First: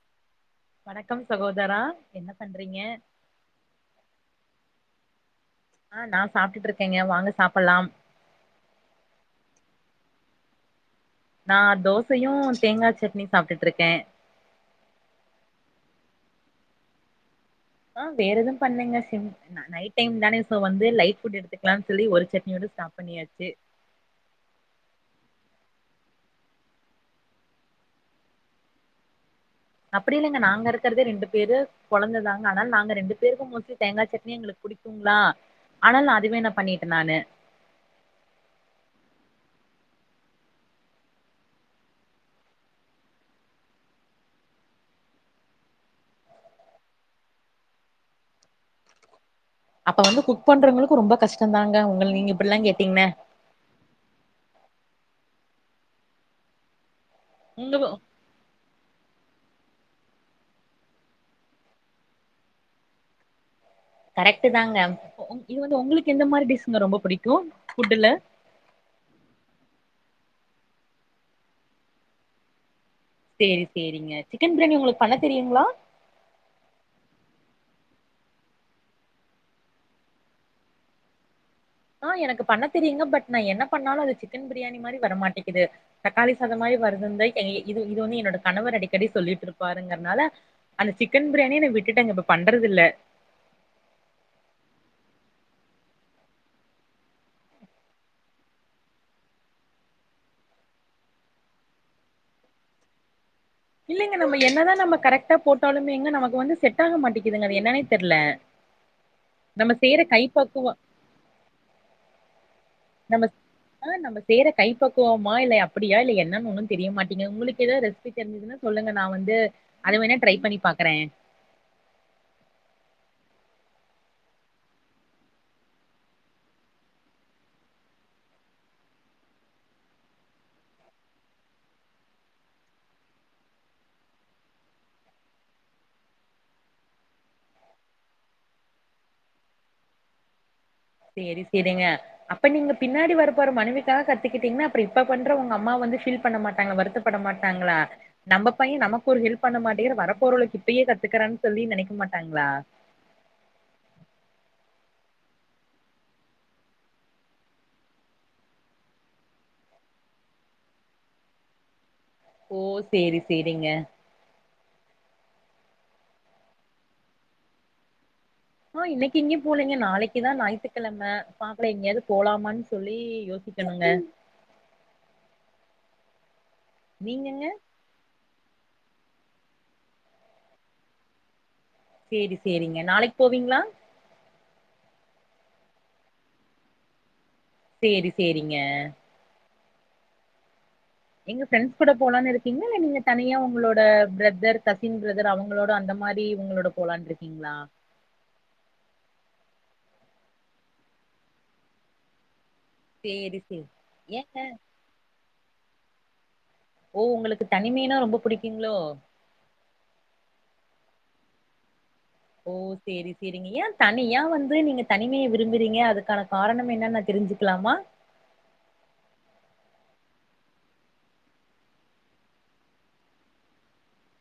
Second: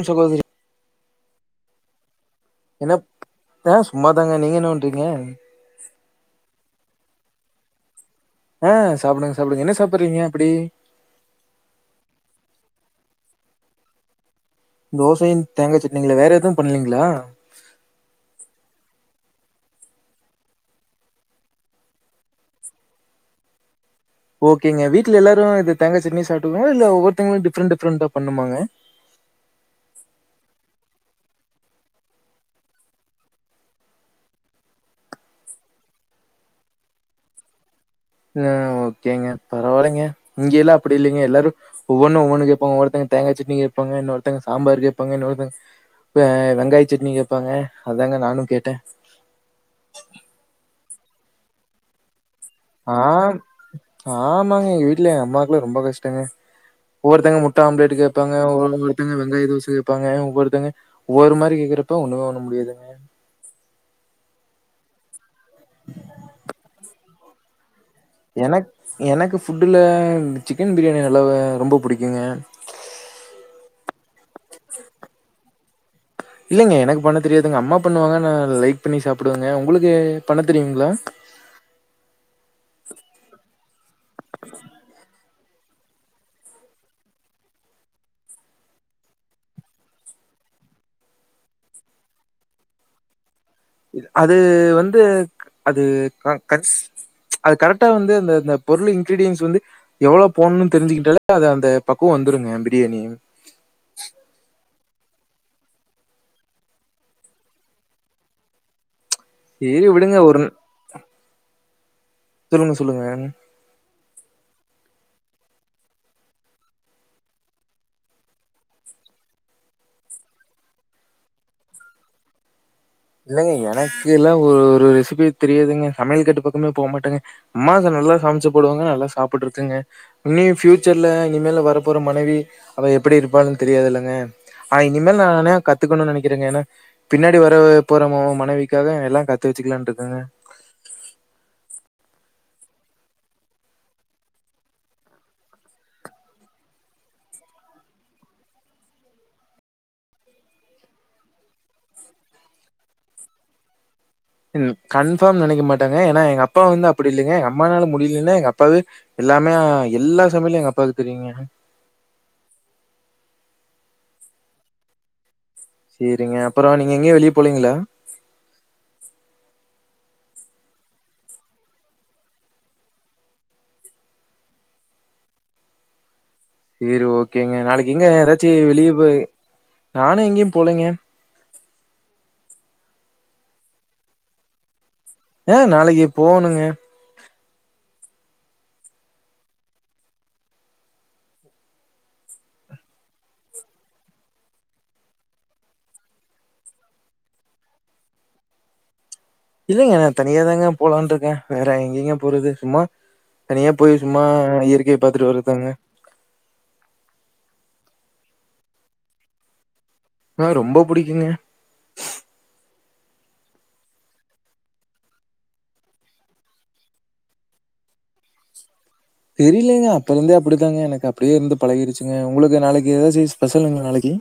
ம் சகோதரி வணக்கம் சகோதரா என்ன பண்றீங்க என்ன ஏ சும்மாதாங்க நீங்க என்ன பண் ங்க ஆஹ் நா சாப்ட்டுட்டு இருக்கேங்க வாங்க சாப்பிடலாம் ஆஹ் சாப்பிடுங்க சாப்பிடுங்க என்ன சாப்பிடுறீங்க அப்டி நா தோசையு தேங்கா சட்னியு சாப்ட்டுட்டு இருக்கே தோசையு தேங்கா சட்னிங்களா வேற எதுவு பண்லீங்களா ஆஹ் வேற எதுவு பண்லேங்க சிம் நைட் டைம் தானே சோ வந்து லைட் ஃபுட் எடுத்துக்கலாம்னு சொல்லி ஒரு சட்னியோட ஸ்டாப் பண்ணியாச்சு ஓகேங்க வீட்ல எல்லாரு இது தேங்காய் சட்னி சாப்புட்டுக்குவாங்க இல்ல ஒவ்வொருத்தங்களு டிஃப்ரெண்ட் டிஃப்ரெண்டா பண்ணுமாங்க அப்படி இல்லைங்க நாங்க இருக்கிறதே ரெண்டு பேரு கொழந்ததாங்க அதனால நாங்க ரெண்டு பேருக்கு மோஸ்ட்லி தேங்காய் சட்னி எங்களுக்கு புடிக்குங்களா அதனால அதுவே பண்ணிட்டேன் நானு ஆ ஓகேங்க பரவால்லைங்க இங்க எல்லாம் அப்பிடி இல்லங்க எல்லாரும் ஒவ்வொன்னும் ஒவ்வொன்னு கேப்பாங்க ஒவ்வொருத்தவங்க தேங்காய் சட்னி கேப்பாங்க இன்னொருத்தங்க சாம்பார் கேப்பாங்க இன்னொருத்தங்க ஆ வெங்காய சட்னி கேப்பாங்க அதாங்க நானும் கேட்டேன் அப்ப வந்து குக் பண்றவங்களுக்கு ரொம்ப கஷ்டம்தாங்க உங்கள நீங்க இப்டில்லா கேட்டீங்கன்னா ஆஹ் ஆமாங்க இல்ல அம்மாக்குலாம் ரொம்ப கஷ்டங்க ஒவ்வொருத்தங்க முட்ட உங்க ஆம்லேட் கேப்பாங்க [unintelligible] ங்க வெங்காயோ தோச கேட்பாங்க ஒவ்வொருத்தங்க ஒவ்வொரு மாரி கேக்கறப்ப ஒண்ணுமே பண்ண முடியாதுங்க கரெக்ட் தாங்க இது வந்து உங்களுக்கு எந்த மாதிரி டிஷுங்க ரொம்ப புடிக்கு ஃபுட்டுல என எனக்கு ஃபுட்டுல சிக்கன் பிரியாணி நல்லாவ ரொம்ப புடிக்குங்க செரி செரிங்க சிக்கன் பிரியாணி உங்களுக்கு பண்ண தெரியுங்களா இல்லைங்க எனக்கு பண்ண தெரியாதுங்க அம்மா பண்ணுவாங்க நா லைக் பண்ணி சாப்பிடுவங்க உங்களுக்கு பண்ண தெரியுங்களா ஆஹ் எனக்கு பண்ண தெரியுங்க பட் நா என்ன பண்ணாலு அது சிக்கன் பிரியாணி மாரி வரமாட்டேங் இது தக்காளி சாதோ மாரி வருதுந்த இது இது வந்து என்னோட கணவர் அடிக்கடி சொல்லிட்டு இருப்பாருங்கறனால அந்த சிக்கன் பிரியாணிய நா விட்டுட்டேங்க இப்ப பண்றதில்ல அது வந்து அது கன்ஸ் அது கரெக்டா வந்து இந்த இந்த பொருள் இன்கிரீடியன்ஸ் வந்து எவ்ளோ போணும்னு தெரிஞ்சுகிட்டாலே அது அந்த பக்குவோ வந்துருங்க பிரியாணி இல்லேங்க நம்ம என்னதா நம்ம கரெக்டா போட்டாலுமே எங்க நமக்கு வந்து செட் ஆக மாட்டிங்குதுங்க அது என்னன்னே தெர்ல. நம்ம சேரி செய்ற விடுங்க ஒரு ந- கைப்பக்குவோ சொல்லுங்க சொல்லுங்க நம்ம [unintelligible] நம்ம செய்ற கை பக்குவமா இல்ல அப்புடியா இல்ல என்னன்னு ஒன்னு தெரிய மாட்டீங்க உங்களுக்கு ஏதாது ரெசிபி தெரிஞ்சுதுன்னா சொல்லுங்க நா வந்து அத வேணா ட்ரை பண்ணி பாக்குறே. இல்லங்க எனக்கு எல்லா ஒரு ஒரு ரெசிபி தெரியாதுங்க சமையல் கெட்டு பக்கமே போகமாட்டேங்க அம்மா நல்லா சமச்சு போடுவாங்க நல்லா சாப்ட்டு இருக்கேங்க இனியு ஃப்யூச்சர்ல இனிமேல வர போற மனைவி அவ எப்படி இருப்பான்ளனு தெரியாது இல்லங்க ஆ இனிமேல நானே கத்துக்கணுனு நெனைக்கிறேங்க ஏனா பின்னாடி வரப் ப்போற மொ மனைவிக்காக எல்லா கத்து வெச்சுக்கலானு இருக்கங்க. சேரி சேரிங்க அப்ப நீங்க பின்னாடி வரப்போற மனைவிக்காக கத்துக்கிட்டீங்கன்னா அப்றோ இப்ப பண்ற உங்க அம்மா வந்து ஃபீல் பண்ண மாட்டாங்க வருத்தப்பட மாட்டாங்களா நம்ம பையே நமக்கு ஒரு ஹெல்ப் பண்ண மாட்டேங்கிற வரப்போரவளுக்கு இப்பயே கத்துக்கறான்னு சொல்லி நெனைக்க மாட்டாங்ளா. ம் கன்ஃபார்ம் நெனக்க மாட்டாங்க ஏனா எங்க அப்பா வந்து அப்டி இல்லைங்க எங்க அம்மனால முடியலின்னா எங்க அப்பாவே எல்லாமே எல்லா சமையலு எங்க அப்பாவுக்கு தெரியுங்க. ஓ சேரி சேரிங்க. சேரிங்க அப்பறோ நீங்க எங்கேயு வெளியே போலீங்களா. ஒ இன்னைக்கு இங்கயு போலீங்க நாளைக்குதா ஞாயித்துக்கெழம பாக்கல எங்கயாவது போலாமான்னு சொல்லி யோசிக்கணுங்க. சேரி நீங்கங்க ஓகேங்க நாளைக்கி இங்க எதாச் ச்சே வெளியே போயி நானு எங்கேயும் போலங்க. சேரி சேரிங்க நாளக்கி போவீங்களா. ஆ நாளைக்கி போகணுங்க. சேரி சேரிங்க. எங்க ஃப்ரெண்ட்ஸ் கூட போலான்னு இருக்கீங்களா இல்ல நீங்க தனியா உங்களோட ஃப்ரதர் கசின் ஃப்ரதர் அவுங்களோட அந்த மாரி இவுங்களோட போலான்னு இருக்கீங்களா. இல்லங்க நா தனியா தாங்க போலான் இருக்கே வேற எங்கங்க போறது. சும்மா சேரி சேரி தனியா போய் சும்மா ஏங்க இயற்கைய பாத்துட்டு வர்றதுதாங்க. ஓ உங்களுக்கு தனிமைனா ரொம்ப புடிக்கிங்ளோ ஆ ரொம்ப புடிக்குங்க. ஓ சேரி சேரிங்க ஏ தனியா வந்து நீங்க தனிமைய விரும்புறீங்க அதுக்கான காரணம் என்னனு நா தெரிஞ்சுக்கலாமா. தெரியலைங்க அப்ப இருந்தே அப்புடித்தாங்க எனக்கு அப்புடியே இருந்து பழகிருச்சுங்க உங்களுக்கு நாளைக்கி எதாவது ஸ்பெஷலங்களா நாளைக்கி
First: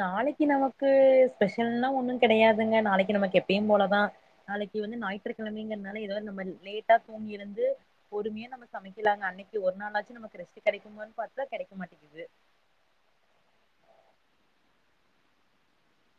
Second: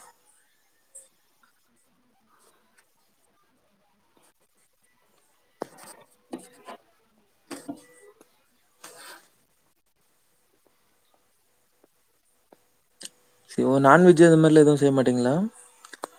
நாளைக்கி நமக்கு ஸ்பெஷல்ன்னா ஒண்ணு கெடையாதுங்க நாளைக்கி நமக்கு எப்பயும் போலதா நாளைக்கி வந்து ஞாயிற்றுக்கிழமைங்கிறதுனால எதாவது நம்ம லேட்டா தூங்கி இருந்து பொறுமையா நம்ம சமைக்கலாங்க அன்னைக்கி ஒரு நாளாச்சும் நமக்கு ரெஸ்ட் கெடைக்குனு பாத்தா கெடைக்க மாட்டேங்கிது. செ ஓ நான்வெஜ் அந்த மாரிலா எதுவும் செய்ய மாட்டீங்களா.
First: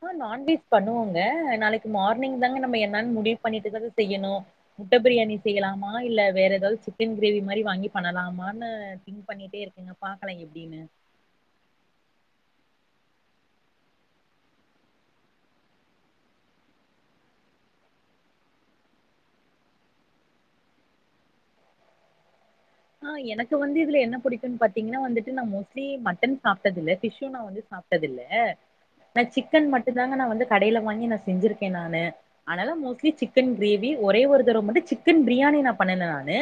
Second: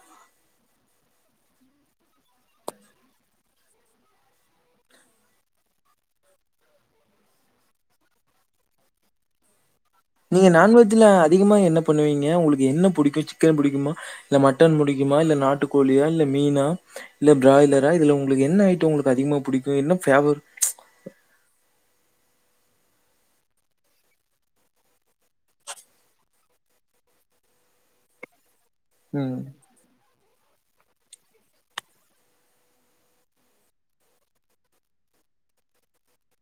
ஆ நான்வெஜ் பண்ணுவோங்க நாளைக்கு மார்னிங் தாங்க நம்ம என்னன்னு முடிவு பண்ணிட்டுதாங்க செய்யணு முட்டை பிரியாணி செய்யலாமா இல்ல வேற எதாவது சிக்கன் கிரேவி மாரி வாங்கி பண்ணலாமான்னு திங்க் பண்ணிட்டே இருக்கங்க. நீங்க நான்வெஞஜ்ல அதிகமா என்ன பண்ணுவீங்க உங்களுக்கு என்ன புடிக் க்கு சிக்கன் புடிக்குமா இல்ல மட்டன் புடிக்குமா இல்ல நாட்டுக்கோழியா இல்ல மீனா இல்ல ஃப்ராய்லரா இதுல உங்களுக்கு என்ன ஐட்டோ உங்களுக்கு அதிகமா புடிக்கும் என்ன ஃபெவர் ஆ எனக்கு வந்து இதுல என்ன புடிக்கும்ன்னு பாத்தீங்கன்னா வந்துட்டு நா மோஸ்ட்லி மட்டன் சாப்டது இல்ல ஃபிஷ்ஷு நா வந்து சாப்டது இல்ல நா ம் சிக்கன் மட்டு தாங்க நா வந்து கடைல வாங்கி நா செஞ்சிருக்கே நானு ஆனா மோஸ்ட்லி சிக்கன் கிரேவி ஒரே ஒரு தடவை மட்டு சிக்கன் பிரியாணி நா பண்ணுனே நானு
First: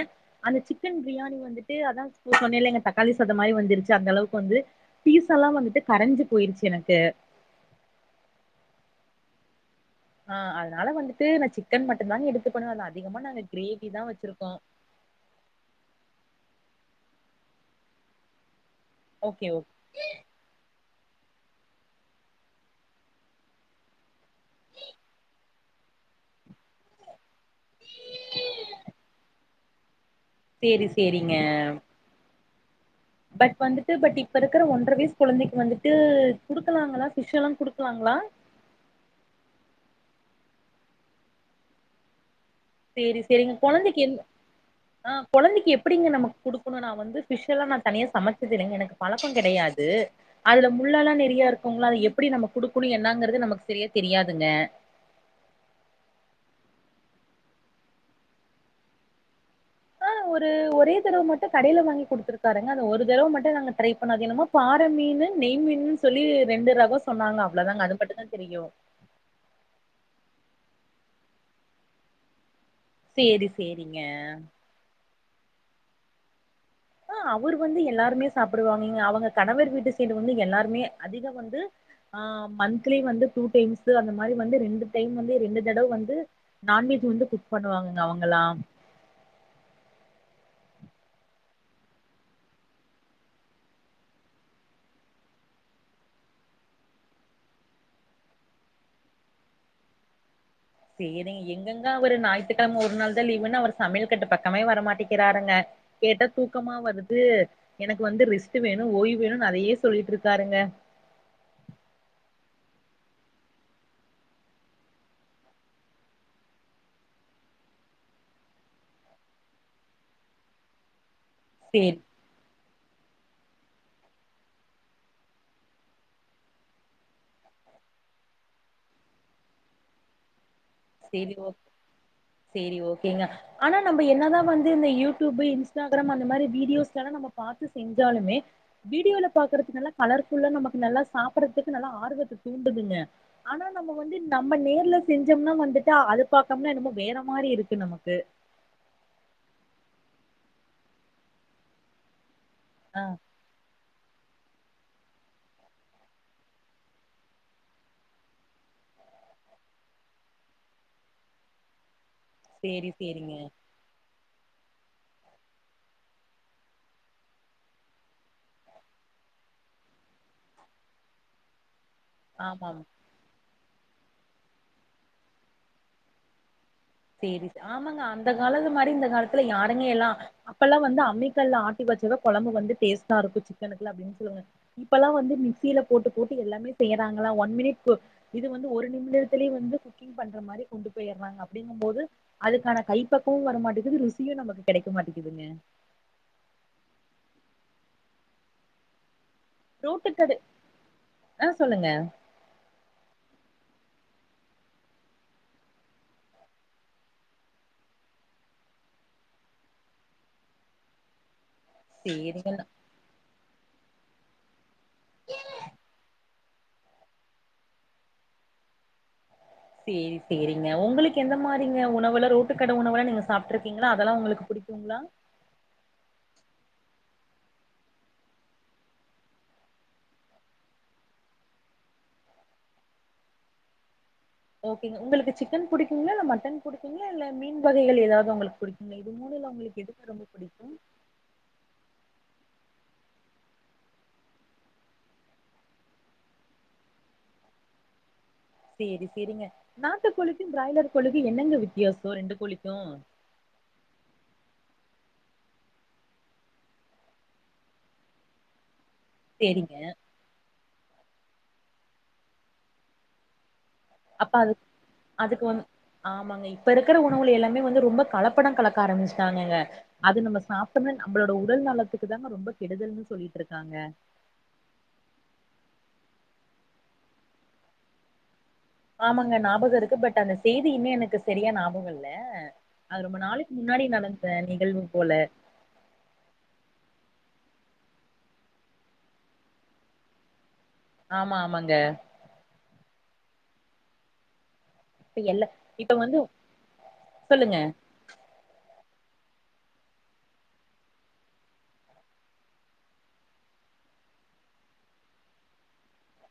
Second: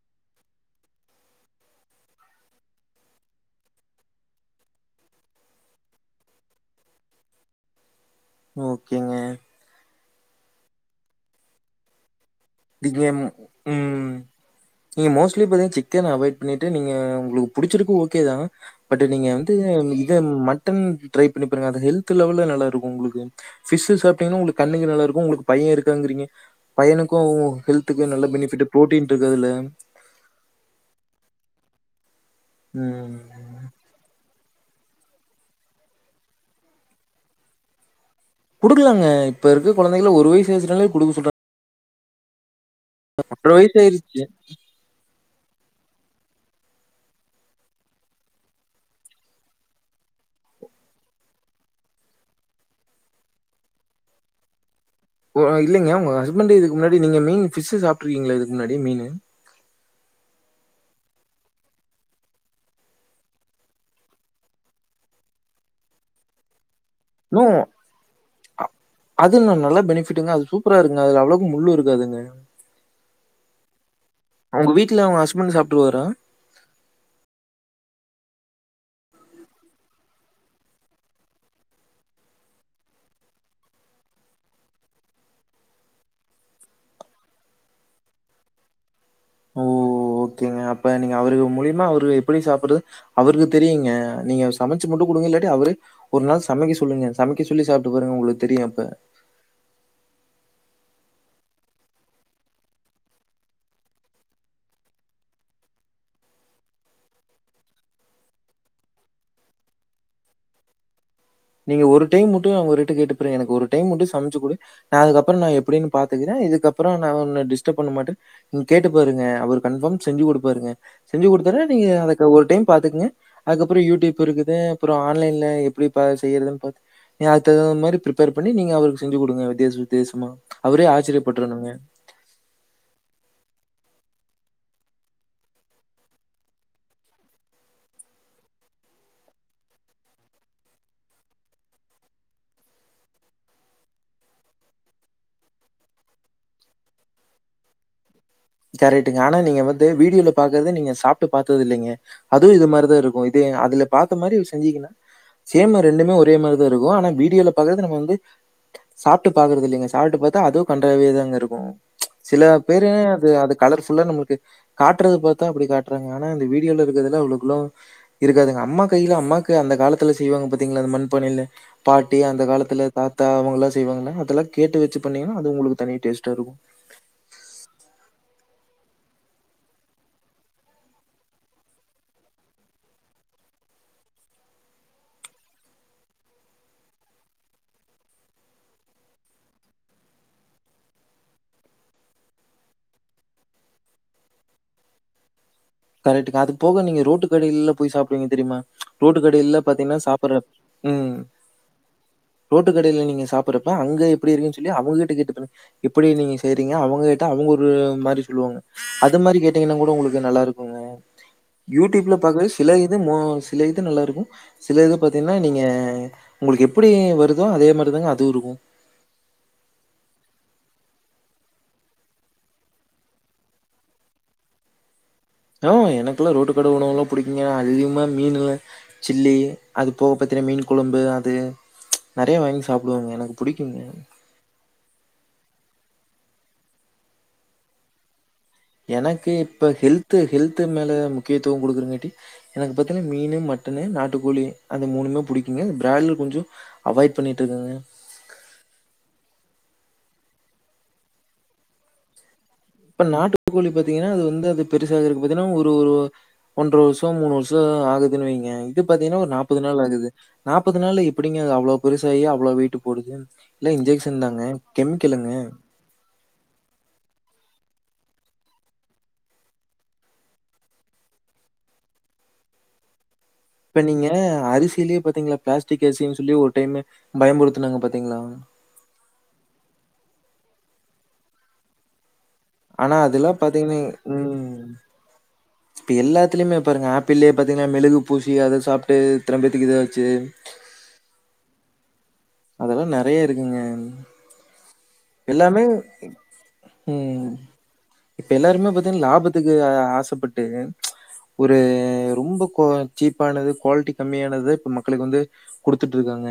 அந்த சிக்கன் பிரியாணி வந்துட்டு அதா சொன்னேல்ல எங்க தக்காளி சாதோ மாரி வந்துருச்சு அந்த அளவுக்கு வந்து பீஸ் எல்லா வந்துட்டு கரைஞ்சு போயிருச்சு எனக்கு ஓகேங்க. ஆ அதனால வந்துட்டு நா சிக்கன் மட்டு தாங்க எடுப் [unintelligible] ம் நீங்க மோஸ்ட்லி பாத்தீங்க சிக்கன் அவாய்ட் பண்ணி நீங்க உங்களுக்கு புடிச்சுருக்கு ஓகே தா பட் நீங்க ஓகே ஓ வந்துட்டு இது மட்டன் ஃட்ரை பண்ணி பாருங்க அது ஹெல்த் லெவல்ல நல்லா இருக்கும் உங்களுக்கு ஃபிஷ் சாப் டிங்கன்னா உங்களுக்கு கண்ணுக்கு நல்லா இருக்கும் உங்களுக்கு பையன் இருக்காங்கிறீங்க பையனுக் [unintelligible] ஹெல்துக்கு நல்ல பெனிஃபிட் ஃப்ரோட்டீன் இருக்கு அதுல சேரி சேரிங்க ம் பட் வந்துட்டு பட் இ இப்ப இருக்குற ஒன்ற வயசு குழந்தைக்கு வந்துட்டு குடுக்கலாங்களா பிஷ் எல்லா குடுக்கலாங்களா குடுக்கலாங்க இப்ப இருக்க கொழந்தைங்களா ஒரு வயசு ஆய்டுச்சினாலே குடுக்க சொல்றாங் சரி சரிங்க கொழந்தைக்கு என் ஆயிருச்சு. ஆ கொழந்தைக்கு எப்படிங்க நம்மக் குடுக்கணும் நா வந்து ஃபிஷ் எல்லா நா தனியா சமைச்சதில்லங்க எனக்கு பழக்கம் கெடையாது அதுல முள்ளல்லா நெறிய இருக்குங்களா அத எப்படி நம்ம குடுக்கணும் என்னங்கறது நமக்கு சரியா தெரியாதுங்க ஓ இல்லைங்க உங்க ஹஸ்பண்ட் இதுக்கு முன்னாடி நீங்க மீன் ஃபிஷு சாப்பிட்டுருக்கீங்களா இதுக்கு முன்னாடி மீன் ஆஹ் ஒரு ஒரே தடவ மட்டு கடைல வாங்கி குடுத்துருக்காருங்க அது ஒரு தடவ மட்டு நாங்க ட்ரை பண்ண அது என்னமோ பாற மீன் நெய் மீனுன் சொல்லி ரெண்டு ரகொ ணோ அ அதுன் ந நல்ல பெனிஃபிட்டுங்க அது சூப் சூப்பரா இருக்ங்க அதுல அவ்ளோக்கா முள்ளு இருக்காதுங்க சேரி சேரி அவுங்க வீட்ல அவங்க ஹஸ் ஸ்பண் சாப்ட்டுவாரா ஆஹ் அவுரு வந்து எல்லாருமே சாப்பிடுவாங்க இங்க அவுங்க கணவர் வீட்டு சைடு வந்து எல்லாருமே அதிக வந்து ஆஹ் மந்த்த்லி வந்து டூ டைம்ஸ் அந்த மாரி வந்து ரெண்டு டைம் வந்து ரெண்டு தடவ வந்து நான்வெஜ் வந்து குக் பண்ணுவாங்கங்க அவுங்கல்லா திங்க அப்ப நீங்க அவரு மூலியமா அவரு எப்படி சாப்படு அவருக் தெரியுங்க நீங்க சமச்சு மட்டு குடுங்க இல்லாட்டி அவரே ஒரு நாள் சமைக்க சொல்லுங்க சமைக்க சொல்லி சாப்ட்டு பாருங்க உங்களுக்கு தெரியு அப்ப செரி எங்கெங்க அவரு நாயித்துக்கெழம ஒரு நாள்தா லீவுன்னு அவர் சமையல் கட்டு பக்கமே வரமாட்டிக்கிறாருங்க கேட்டா தூக்கமா வருது எனக்கு வந்து ரெஸ்ட் வேணு ஓய்வு வேணுனு அதையே சொல்லிட்டு இருக்காருங்க நீங்க ஒரு டைம் மட்டு அவருட்ட கேட்டு பாருங்க எனக்கு ஒரு டைம் மட்டு சமச்சு குடு நா அதுக்கப்பறொ நா எப்படின்னு பாத்துக்குறே இதுக்கப்பறொ நா ஒன்ன டிஸ்டப் பண்ண மாட்டே ம் கேட்டு பாருங்க அவரு கன்ஃபார்ம் செஞ்சு குடுப்பாருங்க செஞ்சு குடுத்தாறுனா நீங்க சேரி அதக்கு ஒரு டைம் பாத்துக்ங்க அதுக்கப்பறொ யூடியூப் இருக்குது அப்பறொ ஆன்லைன்ல எப்டி ப செய்யறதுனு பாத்து நீ அதுக் தகுத மாரி ப்ரிஃப்பேர் பண்ணி நீங்க அவருக்கு செஞ்சு குடுங்க வித்தியாச வித்தியாசமா அவரே சேரி ஓ ஆச்சரியப்பட்டுறணுங்க. சேரி ஓகேங்க ஆனா நம்ம என்னதா வந்து இந்த யூடியூப் இன்ஸ்டாகிராம் அந்த மாரி வீடியோஸ்லலாம் நம்ம பாத்து செஞ்சாலுமே வீடியோல பாக்கறதுக்கு நல்ல கலர்ஃபுல்லா நமக் நல்லா சாப்பறதுக்கு நல்ல ஆர்வத்த தூண்டுதுங்க ஆனா நம்ம வந்து நம்ம நேர்ல செஞ்சம்னா வந்துட் கா அது பாக்கம்மா நம வேற மாரி இருக்கு நமக்கு கரெட்டுங்க ஆனா நீங்க வந்து வீடியோல பாக்குறத நீங்க சாப்ட்டு பாத்ததில்லைங்க அதுவு இது மாரிதா ஆ இருக்கு இது அதுல பாத்த மாரி வி செஞ்சிங்கனா சேம் ரெண்டுமே ஒரே மாரிதா இருக்கு ஆனா வீடியோல பாகறது நம்ம வந்து சாப்ட்டு பாகறது இல்லைங்க சாப்ட்டு பாத்தா அதுவும் கண்ட்ராவியாதாங்க இருக்கு ப்ச் சில பேரு சேரி து சேரிங்க அது கலர்ஃபுல்லா நம்மளுக்கு காட்டுறது பாத்தா அப்படி காட்டுறாங்க ஆனா இந்த வீடியோல இருக்கிறதுலா அவ்ளுக்குள்ள இருக்காதுங்க அம்மா கையில அம்மாக்கு அந்த காலத்துல செய்வாங்க பாத்தீங்களா அந்த மண் பானையில பாட்டி அந்த ஆமாம் காலத்துல தாத்தா அவுங்கல செய்வாங்கல்லா அதெல்லா கேட்டு வச்சு பண்ணீங்கன்னா அது உங்களுக்கு தனி டேஸ்டா இருக்கு சேரி ச ஆமாங்க அந்த காலது மாரி இந்த காலத்துல யாருங்கே எல்லா அப்பெல்லா வந்து அம்மி கல்ல ஆட்டி வச்சத குழம்பு வந்து டேஸ்ட்டா இருக்கு சிக்கனுக்குலா அப்டின்னு சொல்லுவங்க இப்பல்லா வந்து மிக்சியில போட்டு போட்டு எல்லாமே செய்யறாங்கள ஒன் மினிட் இது வந்து ஒரு நிமிடத்துலயே வந்து குக்கிங் பண்ற மாரி கொண்டு போயடுறாங்க அப் அப்டிங்குமபோது அதுக்கான கைப்பக்குவு வரமாட்டேக்குது ருசியும் நமக்கு கெடைக்க மாட்டேக்குதுங்க கரெக்டுக் அது போக நீங்க ரோட்டு கடையில போய் சாப்பிடுவீங்க தெரியுமா ப்ச் ரோட் ரோட்டு கடையில பாத்தீங்கன்னா ரோட்டு கட சாப்பிட்ற ம் ஆ சொல்லுங்க ரோட்டு கடையில் நீங்க சாப் துறுப்ப அங்க எப்பிடி இருக்குனு சொல்லி அவுங்கட்ட கேட்டுபாருங்க எப்டி நீங்க செய்றீங்க அவுங் கேட்டா அவுங்க ஒரு மாரி சொல்லுவாங்க அது மாரி கேட்டிங்கனா கூட உங்களுகு நல்லாருக் [unintelligible] யூட்யூப்ல பாக்றது சேரிங்க சில இது மோ சில இது நல்லா இருக் சில இது பாத்தீங்கன்னா நீங்க உங்களுக்கு எப்படி வருதோ அதே மாதிரிதாங்க அது இருக்கு சேரி சேரிங்க உங்களுக்கு எந்த மாரிங்க உணவுல ரோட்டு கட உணவுலா நீங்க சாப்பிட்டு இருக்கீங்களா அதெல்லா உங்களுக்கு பிடிக்குங்களா ஆஹ் எனக்குல்லா ரோட்டு கட உணவு எல்லா பிடிக்குங்க அதிகமா மீன்னு சில்லி அது போக பத்தின மீன் குழம்பு அது நெறைய வாங்கி சாப்பிடுவாங்க எனக்கு பிடிக்குங்க ஓகேங்க உங்களுக்கு சிக்கன் பிடிக்குங்களா இல்ல மட்டன் பிடிக்குங்களா இல்ல மீன் வகைகள் ஏதாவது உங்களுக் எனக்கு இப்ப ஹெல்து ஹெல்து மேல முக்கியத்துவம் கொடுக்குறங்கட்டி எனக் பத்தன்ன மீன்னு மட்டன்னு நாட்டுக்கோழி அந்த மூணுமே பிடிக்குங்க பிராயலர் கொஞ்ச அவாய்ட் பண்ணிட்டு இருக்கங்க சேரி சேரிங்க நாட்டுக்கோழிக்கு பிராய்லர் கோழிக்கு என்னெங்க வித்தியாசம் ரெண்டு கோழிக் இப்ப நாட்டுக்கோழி பாத்தீங்கன்னா அது வந்து அது பெருசாகறக்கு பாத்தீங்கன்னா ஒரு ஒரு ஒன்றர வருஷ மூணு வருஷ ஆகுதுன்னு வைங்க இது பாத்தீங்கன்னா ஒரு நாப்பது சேரிங்க நாள் ஆகுது நாப் முப்பது நாளுல எப்பிடிங்க அவ்ளோ பெருசாயி அவ்ளோ வெயிட் போடுது எல்லாம் இன்ஜெக்ஷன் அப்ப தாங்க, அது கெமிக்கலுங்க. அதுக்கு வந்து ஆமாங்க இப்ப இருக்கிற உணவு எல்லாமே வந்து ரொம்ப கலப்பட கலக்க ஆரம்பிச்சிட்டாங்கக அது நம்ம சாப்பிட்ட உடனே நம்மளோட உடல் நலத்துக்கு தாங்க ரொம்ப கேடுதல் சொல்லி இப்ப நீங்க அரிசியிலேயே பாத்தீங்களா பிளாஸ்டிக் அரிசி சொல்லி ஒரு டைமு பயம்முறுத்து நாங்க பாத்தீங்களா ஆமாங்க ஞாபகம் இருக்கு பட் அந்த செய்தியுமே எனக்கு சரியா ஞாபகமில்ல ஆனா அதெல்லா பாத்தீங்கன்னா உம் நிகழ்வு போல இப்ப எல்லாத்துலயுமே பாருங்க ஆப்பிளு பாத்தீங்கன்னா மெழுகு பூசி அத சாப்பிட்டு திரம்பேத்துக்கு இது ஆச்சி ஆமா ஆமாங்க அதெல்லா நெறைய இருக்குங்க இப்ப எல்லா எல்லாமே இப்ப வந்து உஹம் சொல்லுங்க இப்ப எல்லாருமே லாபத்துக்கு ஆசப்பட்டு ச் ஒரு ரொம்ப கோ சீப்பானது குவாலிட்டி கம்மியானது இப்ப மக்களுக்கு வந்து குடுத்துட்டு இருக்காங்க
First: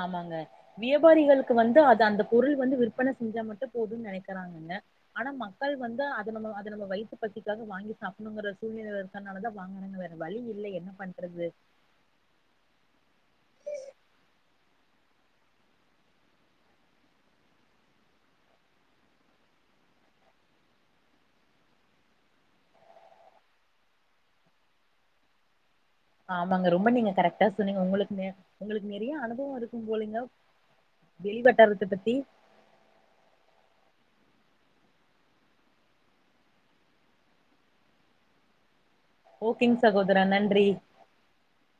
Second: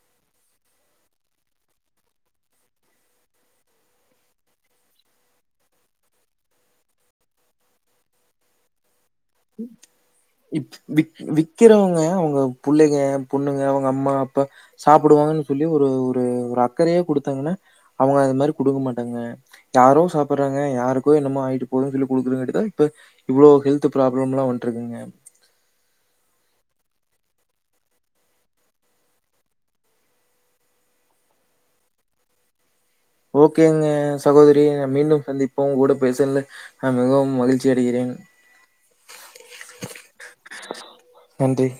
ஆமாங்க வியாபாரிகளுக்கு வந்து அது அந்த பொருள் வந்து விற்பன செஞ்சா மட்டு போதும்னு நினைக்கிறாங்கங்க ஆனா மக்கள் வந்து அத நம்ம அத நம்ம வயிற்று பசிக்காக வாங்கி சாப்பிடணுங்கற சூழ்நிலை விக் விக் பண்றது விக்கிறவங்க அவங்க புள்ளைங்க பொண்ணுங்க அவங்க அம்மா அப்பா சாப்பிடுவாங்கன்னு சொல்லி ஒரு ஒரு ஒரு அக்கறையே கொடுத்தாங்கன்னா அவங்க அந்த மாரி குடுக்கமாட்டாங்க யாரோ சாப்பிட்றாங்க யாருக்கோ என்னமோ ஆகிட்டு போதும்னு சொல்லி குடுக்கறகாட்டியும் தான இப்போ இவ்ளோ ஹெல்த் ப்ராப்ளமெல்லா வந்துட்டு இருக்குங்க ஆமாங்க ரொம்ப நீங்க கரெக்டா சொன்னீங்க உங்களுக்கு உங்களுக்கு நெறைய அனுபவம் இருக்கும் போலிங்க வெளிவட்டாரத்த பத்தி ஓகேங்க சகோதரி மீண்டும் சந்திப்போம் கூட பேசல நா மிகவும் மகிழ்ச்சி அடைகிறேன் ஓகேங்க சகோதரா நன்றி நன்றி.